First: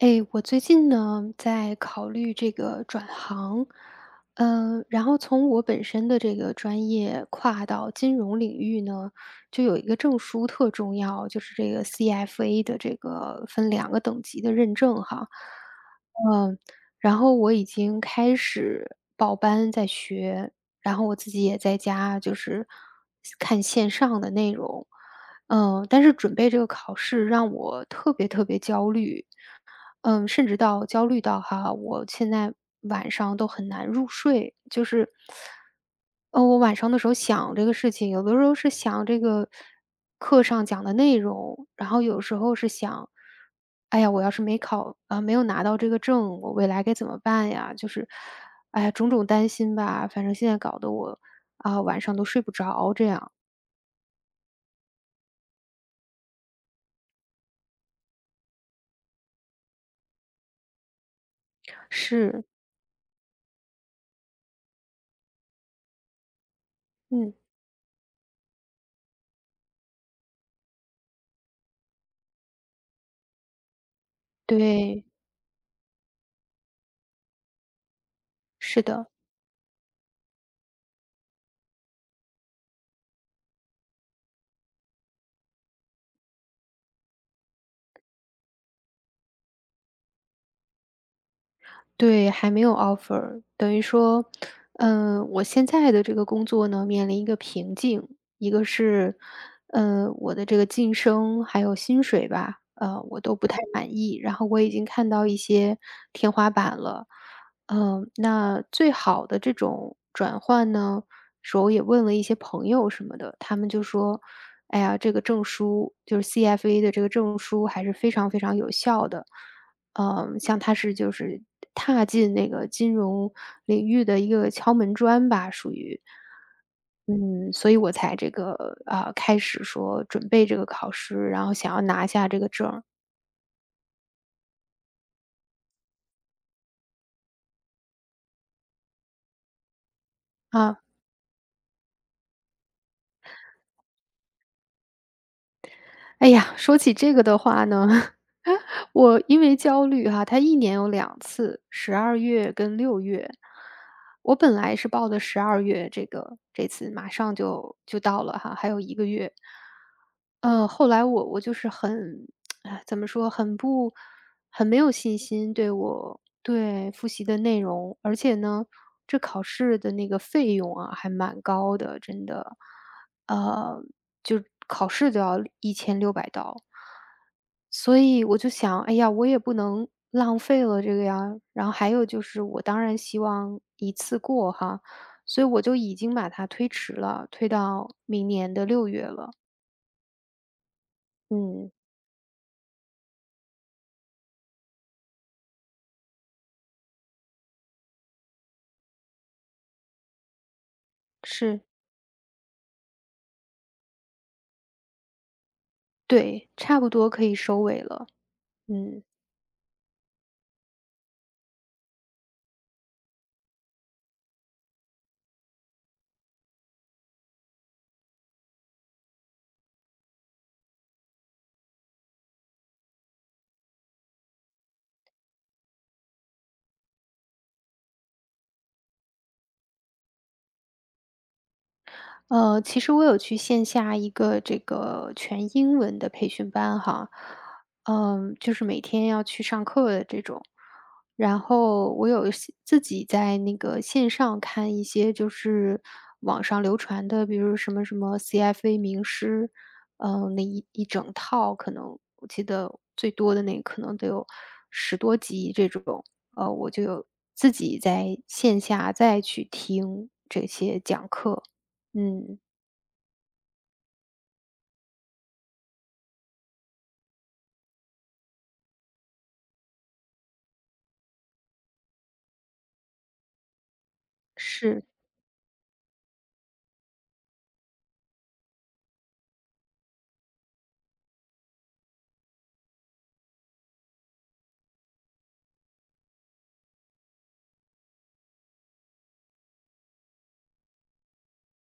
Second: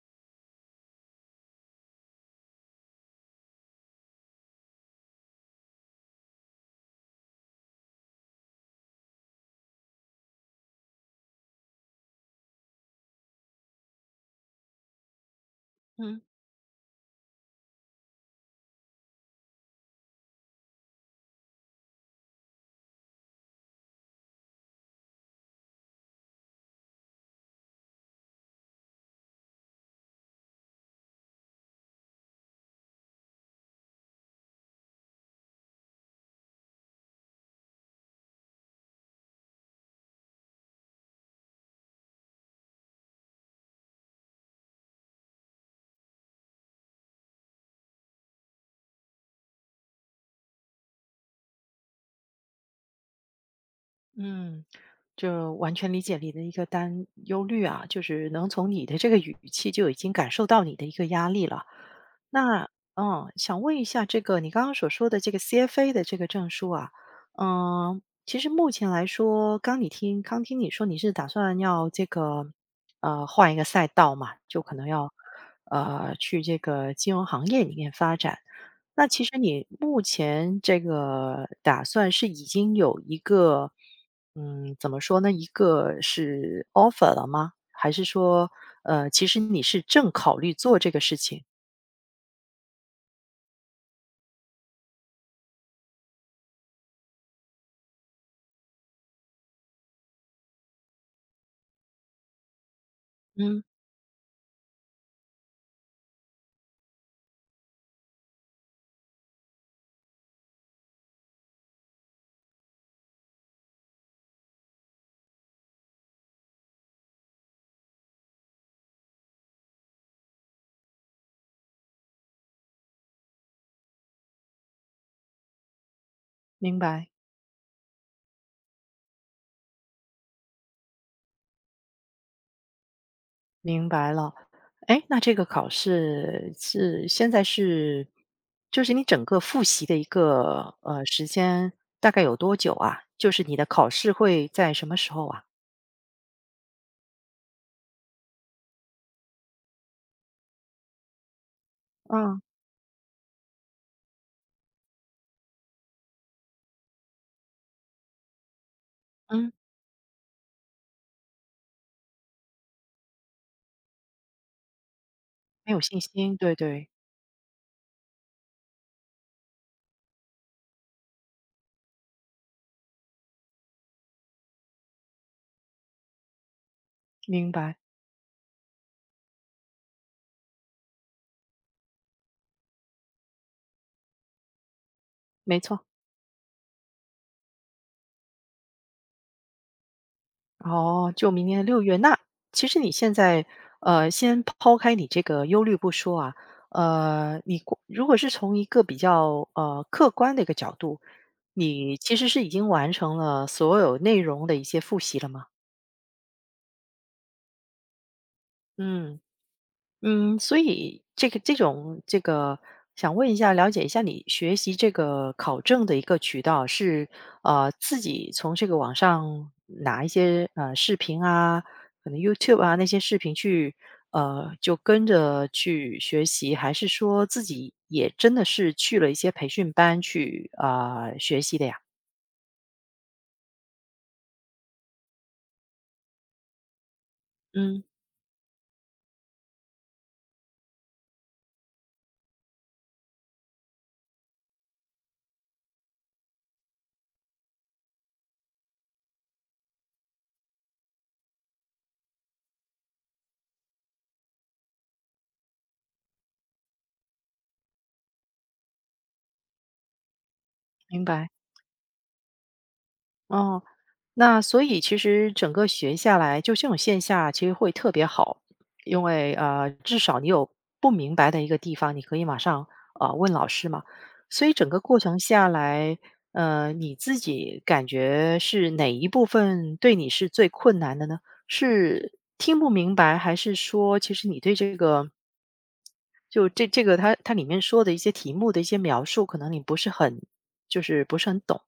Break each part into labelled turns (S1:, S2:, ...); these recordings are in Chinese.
S1: 哎，我最近呢在考虑这个转行。然后从我本身的这个专业跨到金融领域呢，就有一个证书特重要，就是这个 CFA 的这个分两个等级的认证哈。
S2: 嗯
S1: 嗯，然后我已经开始报班在学，然后我自己也在家就是看线上的内容。但是准备这个考试让我特别特别焦虑。嗯，甚至到焦虑到哈，我现在晚上都很难入睡，就是，我晚上的时候想这个事情，有的时候是想这个课上讲的内容，然后有时候是想，哎呀，我要是没考没有拿到这个证，我未来该怎么办呀？就是，哎呀，种种担心吧，反正现在搞得我晚上都睡不着，这样。
S2: 嗯，就完全理解你的一个担忧虑啊，就是能从你的这个语气就已经感受到你的一个压力了。
S1: 是。
S2: 那想问一下，这个你刚刚所说的这个 CFA 的这个证书啊，
S1: 嗯。
S2: 嗯，其实目前来说，刚听你说你是打算要这个换一个赛道嘛，就可能
S1: 对，
S2: 要去这个金融行业里面发展。
S1: 是
S2: 那
S1: 的。
S2: 其实你目前这个打算是已经有一个，嗯，怎么说呢？一个是 offer 了吗？还是说，其实你是正考虑做这个事情？
S1: 对，还没有 offer，等于说，我现在的这个工作呢，面临一个瓶颈，一个是，嗯，我的这个晋升还有薪水吧，呃，我都不太
S2: 嗯，
S1: 满意，然后我已经看到一些天花板了。那最好的这种转换呢？说我也问了一些朋友什么的，他们就说："哎呀，这个证书就是 CFA 的这个证书还是非常非常有效的。"嗯，像它是就是踏进那个金融领域的一个敲门砖吧，属于。
S2: 明白，
S1: 嗯，所以我才这个，啊，开始说准备这个考试，然后想要拿下这个证儿
S2: 明白了。哎，那这个考试是现在是，就是你整个复习的一个
S1: 啊。
S2: 时间大概有多久啊？就是你的考试会在什么时候啊？
S1: 哎呀，说起这个的话呢，我因为焦虑哈，它一年有两次十二
S2: 嗯
S1: 月跟六月。我本来是报的十二月这个这次马上就到了哈，还有1个月。
S2: 嗯，
S1: 嗯，后来我就是很，哎怎么说，很没有信心对
S2: 没有信
S1: 我
S2: 心，对对，
S1: 对，复习的内容。而且呢，这考试的那个费用啊，还蛮高的，真的。呃，就考试都要1600刀。
S2: 明白，
S1: 所以我就想，哎呀，我也不能浪费了这个呀。然后还有就是我当然希望一次过哈，所以
S2: 没
S1: 我就
S2: 错。
S1: 已经把它推迟了，推到明年的六月了。
S2: 哦，就明年
S1: 嗯，
S2: 六月。那其实你现在，先抛开你这个忧虑不说啊，你过如果是从一个比较，客观的一个角度，
S1: 是。
S2: 你其实是已经完成了所有内容的一些复习了吗？
S1: 对，差不多可以收尾了。嗯。
S2: 嗯。嗯，所以这个这种这个，想问一下，了解一下你学习这个考证的一个渠道是自己从这个网上拿一些视频啊，可能 YouTube 啊那些视频去就跟着去学习，还是说自己也真的是去了一些培训班去啊、学习的呀？
S1: 其实我有去线下一个这个全英文的培训班哈。
S2: 嗯，
S1: 嗯，就是每天要去上课的这种。然后我有些自己在那个线上看一些就是网上流传的，比如什么什么 CFA 名师。嗯，那一整套可能我记得最多的那可能得有10多集这种。我就有自己在线下再去听这些
S2: 明
S1: 讲
S2: 白。
S1: 课。嗯。
S2: 哦，那所以其实整个学下来，就这种线下其实会特别好，因为至少你有不明白的一个地方，你可以马上啊问老师嘛。所以整个
S1: 是。
S2: 过程下来，你自己感觉是哪一部分对你是最困难的呢？是听不明白，还是说其实你对这个就这这个它里面说的一些题目的一些描述，可能你不是很就是不是很懂？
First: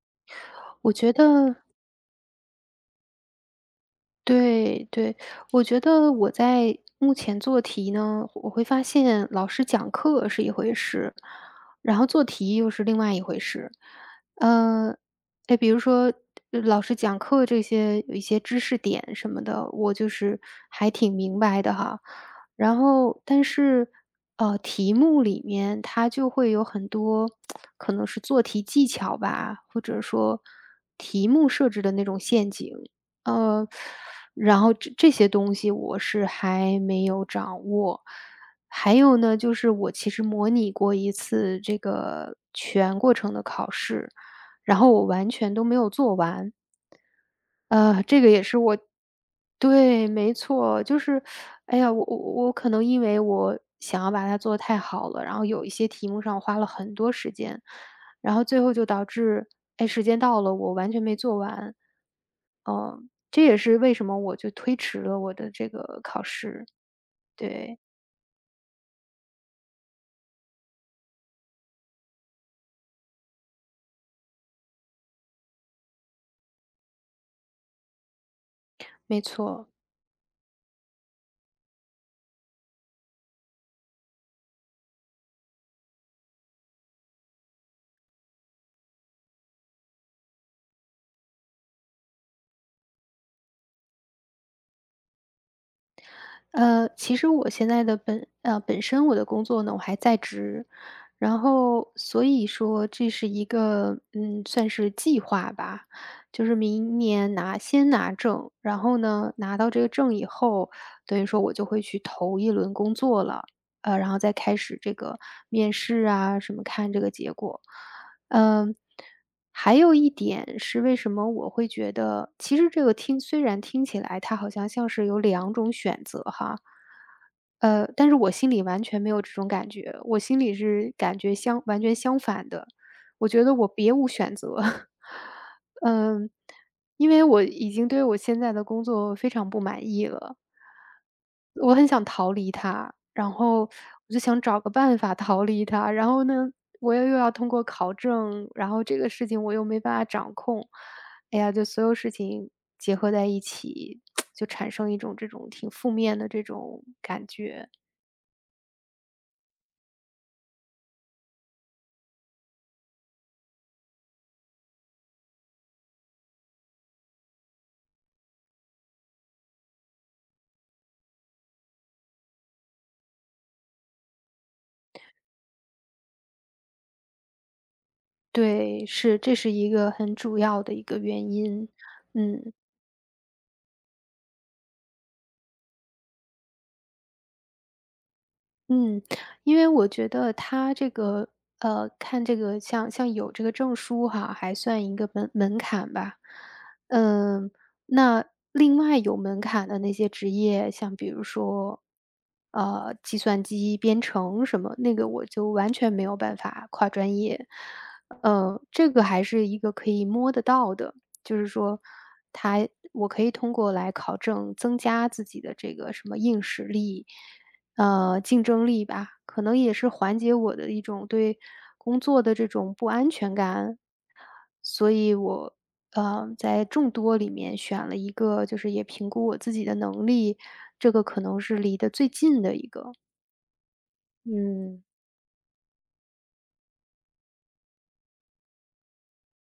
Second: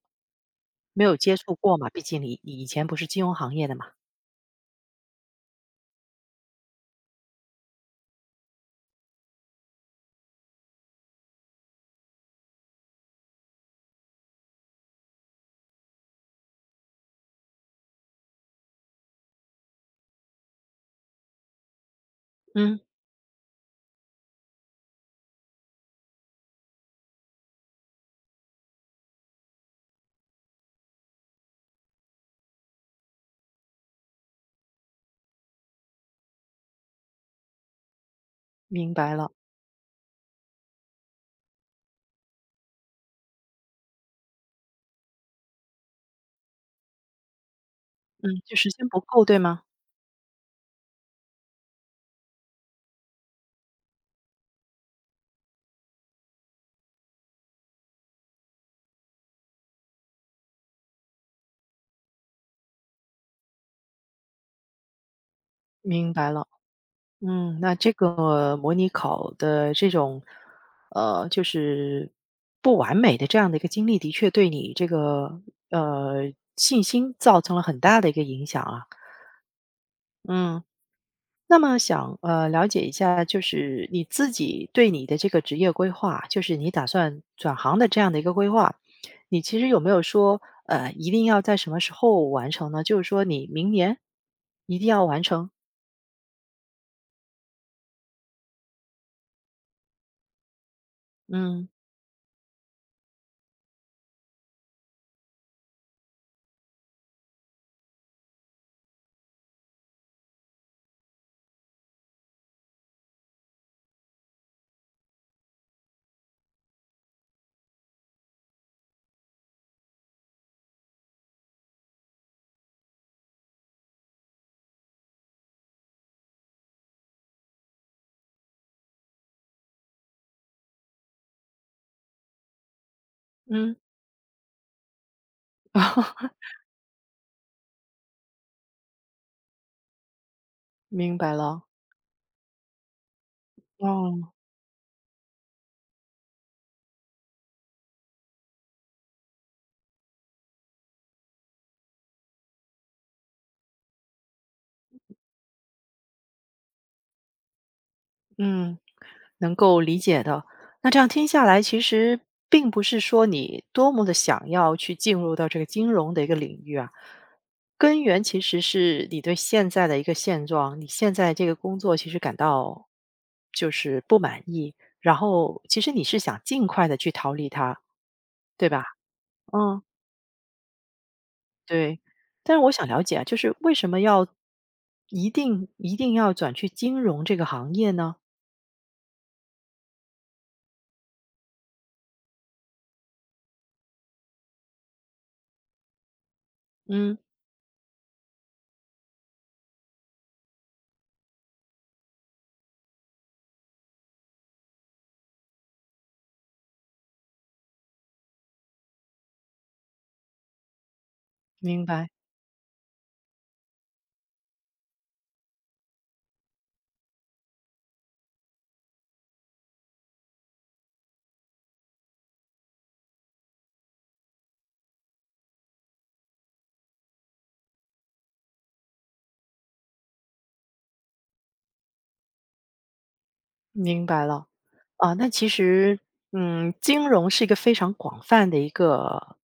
S1: 我
S2: 没
S1: 觉
S2: 有接
S1: 得
S2: 触过嘛，毕竟你以前不是金融行业的嘛。
S1: 对对，我觉得我在目前做题呢，我会发现老师讲课是一回事，然后做题又是另外一回事。呃，哎，比如说老师讲课这些有一些知识点什么的，我就是还挺明白的哈。然
S2: 嗯，
S1: 后，但是题目里面它就会有很多可能是做题技巧吧，或者说题目设置的那种陷阱。呃。然后这些东西我是还没有掌握。
S2: 明
S1: 还
S2: 白
S1: 有
S2: 了，
S1: 呢，就是我其实模拟过一次这个全过程的考试，然后我完全都没有做完。这个
S2: 嗯，
S1: 也
S2: 就
S1: 是
S2: 时
S1: 我。
S2: 间不够，对吗？
S1: 对，没错，就是，哎呀，我我可能因为我想要把它做得太好了，然后有一些题目上花了很多时间，然后最后就导致，哎，时间到了，我完全没做完。嗯，这也是为什么我就推迟了我的这个
S2: 明
S1: 考
S2: 白了，
S1: 试。
S2: 嗯，那
S1: 对，
S2: 这个模拟考的这种，就是不完美的这样的一个经历，的确对你这个信心造成了很大的一个影响啊。
S1: 没错。
S2: 嗯，那么想了解一下，就是你自己对你的这个职业规划，就是你打算转行的这样的一个规划，你其实有没有说一定要在什么时候完成呢？就是说你明年一定要完成。
S1: 呃，其实我现在的本呃，本身我的工作呢，我还在职，然
S2: 嗯
S1: 后所以说这是一个，嗯，算是计划吧，就是明年先拿证，然后呢，拿到这个证以后，等于说我就会去投一轮工作了。然后再开始这个面试啊，什么看这个结果。嗯，还有一点是为什么我会觉得，其实这个虽然听起来它好像是有两种选择哈，但是我心里完全没有这种感觉，我心里是感觉完全相反的，我觉得我
S2: 嗯，
S1: 别无选择。嗯，因为我已经对我现在的工作非常不满意了。
S2: 明白了。
S1: 我很想逃离它，然后我就
S2: 哦，
S1: 想找个办法逃离它，然后呢我又要通过考证，然后这个事情我又没办法掌控，哎呀，就所有事情结合在一起，就产生一种这种挺负面的这种感觉。
S2: 嗯，能够理解的。那这样听下来，其实并不是说你多么的想要去进入到这个金融的一个领域啊，根源其实是你对现在的一个现状，你现在这个工作其实感到就是不满意，然后其实你是想尽快的去逃离它，对吧？
S1: 对，是，这是一
S2: 嗯，
S1: 个很主要的一个原因。
S2: 对。
S1: 嗯。
S2: 但是我想了解啊，就是为什么要一定要转去金融这个行业呢？
S1: 嗯，因为我觉得他这个看这个像有这个证书哈，还算一个门槛吧。
S2: 嗯，
S1: 嗯，那另外有门槛的那些职业，像比如说，计算机编程什么，那个我就完全没有办法跨专业。这个还是一个可以摸得到的，就是说
S2: 明白。
S1: 他我可以通过来考证增加自己的这个什么硬实力。竞争力吧，可能也是缓解我的一种对工作的这种不安全感。所以我，在众多里面选了一个，就是也评估我自己的能力，这个可能是离得最近的一个。
S2: 明白了，
S1: 嗯，
S2: 啊，那其实，嗯，金融是一个非常广泛的一个，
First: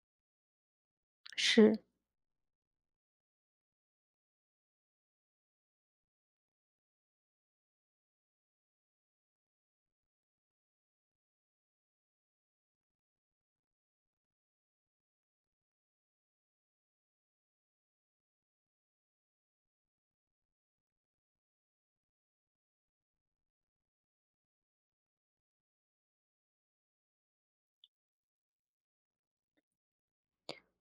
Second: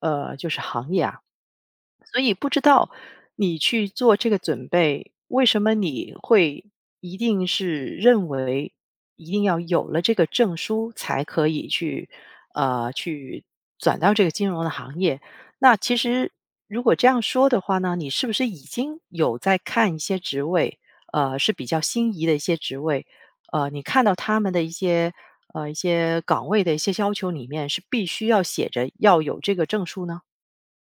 S2: 就是行业啊，
S1: 是。
S2: 所以不知道你去做这个准备，为什么你会一定是认为一定要有了这个证书才可以去，去转到这个金融的行业？那其实如果这样说的话呢，你是不是已经有在看一些职位，是比较心仪的一些职位？你看到他们的一些一些岗位的一些要求里面，是必须要写着要有这个证书呢？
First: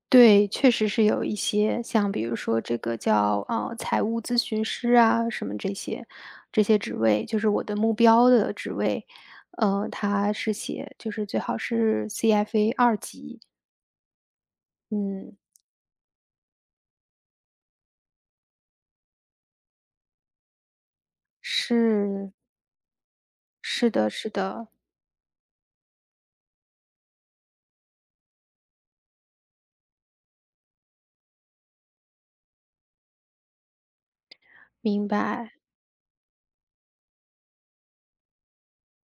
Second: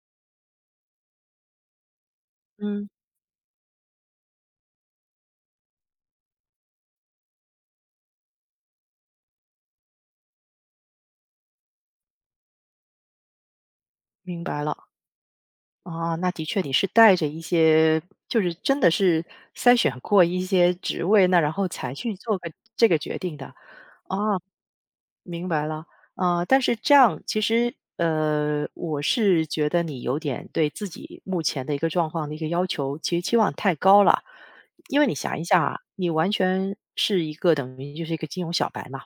S1: 对，确实是有一些，像比如说这
S2: 嗯，
S1: 个叫，财务咨询师啊，什么这些职位，就是我的目标的职位，他是写就是最好是 CFA 2级。
S2: 明白了。
S1: 嗯，
S2: 啊，那的确你是带着一些，就是真的是筛选过一些职位，那然后才去
S1: 是，
S2: 做个这个决定的。
S1: 是的是
S2: 啊，
S1: 的。
S2: 明白了，啊，但是这样其实，我是觉得你有点对自己目前的一个状况的一个要求，其实期望太高了。因为
S1: 明
S2: 你想一
S1: 白。
S2: 下啊，你完全是一个等于就是一个金融小白嘛，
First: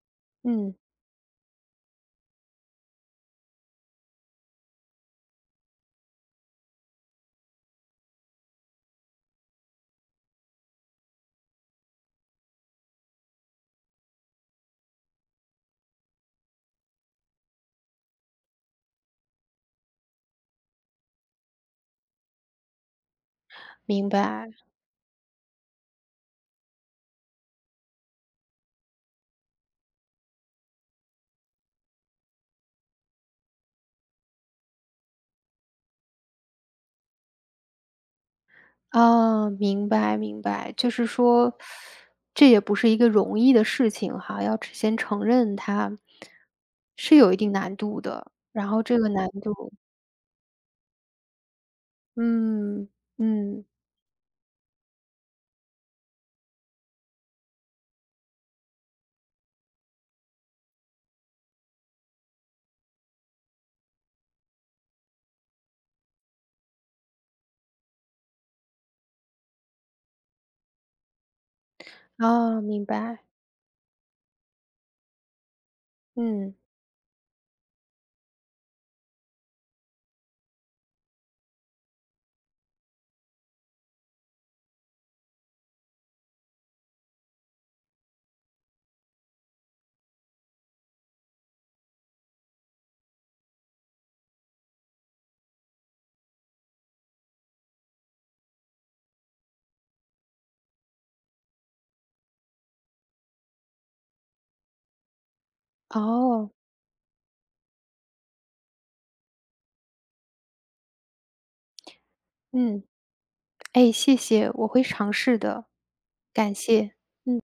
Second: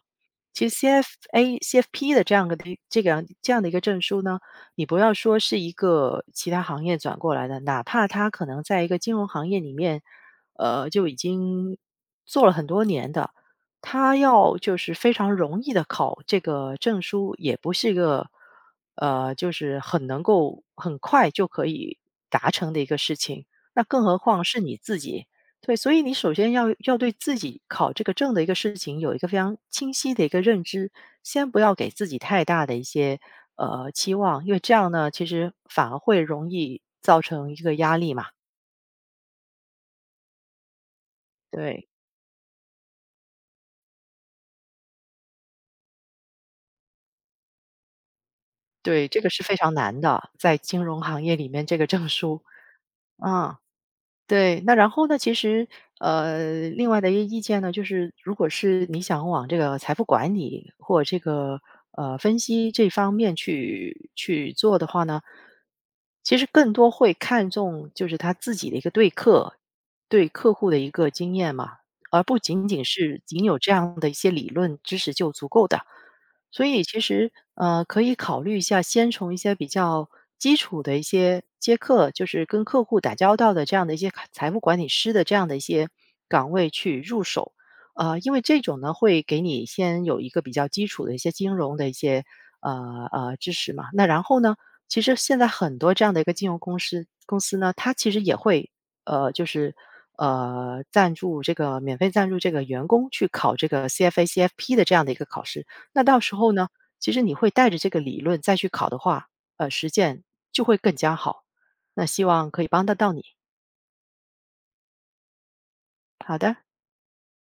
S2: 其
S1: 嗯。
S2: 实 CFA、CFP 的这样个的一这个这样的一个证书呢，你不要说是一个其他行业转过来的，哪怕他可能在一个金融行业里面，就已经做了很多年的，他要就是非常容易的考这个证书，也不是一个就是很能够很快就可以达成的一个事情。那更
S1: 明
S2: 何况
S1: 白。
S2: 是你自己对，所以你首先要对自己考这个证的一个事情有一个非常清晰的一个认知，先不要给自己太大的一些期望，因为这样呢，其实反而会容易造成一个压力嘛。
S1: 哦，明白明白，就是说，
S2: 对
S1: 这也不是一个容易的事情哈，要只先承认它是有一定难度的，然后这
S2: 对，
S1: 个
S2: 这
S1: 难
S2: 个是非
S1: 度。
S2: 常难的，在金融行业里面这个证书，
S1: 嗯。
S2: 啊。
S1: 嗯。
S2: 对，那然后呢，其实，另外的一个意见呢，就是如果是你想往这个财富管理或这个，分析这方面去去做的话呢，其实更多会看重就是他自己的一个对客户的一个经验嘛，而不
S1: 哦，
S2: 仅仅
S1: 明
S2: 是
S1: 白。
S2: 仅有这样的一些理论知识就足够的。
S1: 嗯。
S2: 所以其实，可以考虑一下，先从一些比较基础的一些接客，就是跟客户打交道的这样的一些卡财富管理师的这样的一些岗位去入手。因为这种呢，会给你先有一个比较基础的一些金融的一些知识嘛。那然后呢，其实现在很多这样的一个金融公司呢，它其实也会就是赞助这个免费赞助这个员工去考这个 CFA、CFP 的这样的一个考试。那到时
S1: 哦。
S2: 候呢，其实你会带着这个理论再去考的话，实践就会更加好。那希望可以
S1: 嗯。
S2: 帮得到你。
S1: 哎，谢谢，我会尝试的。
S2: 好
S1: 感
S2: 的。
S1: 谢。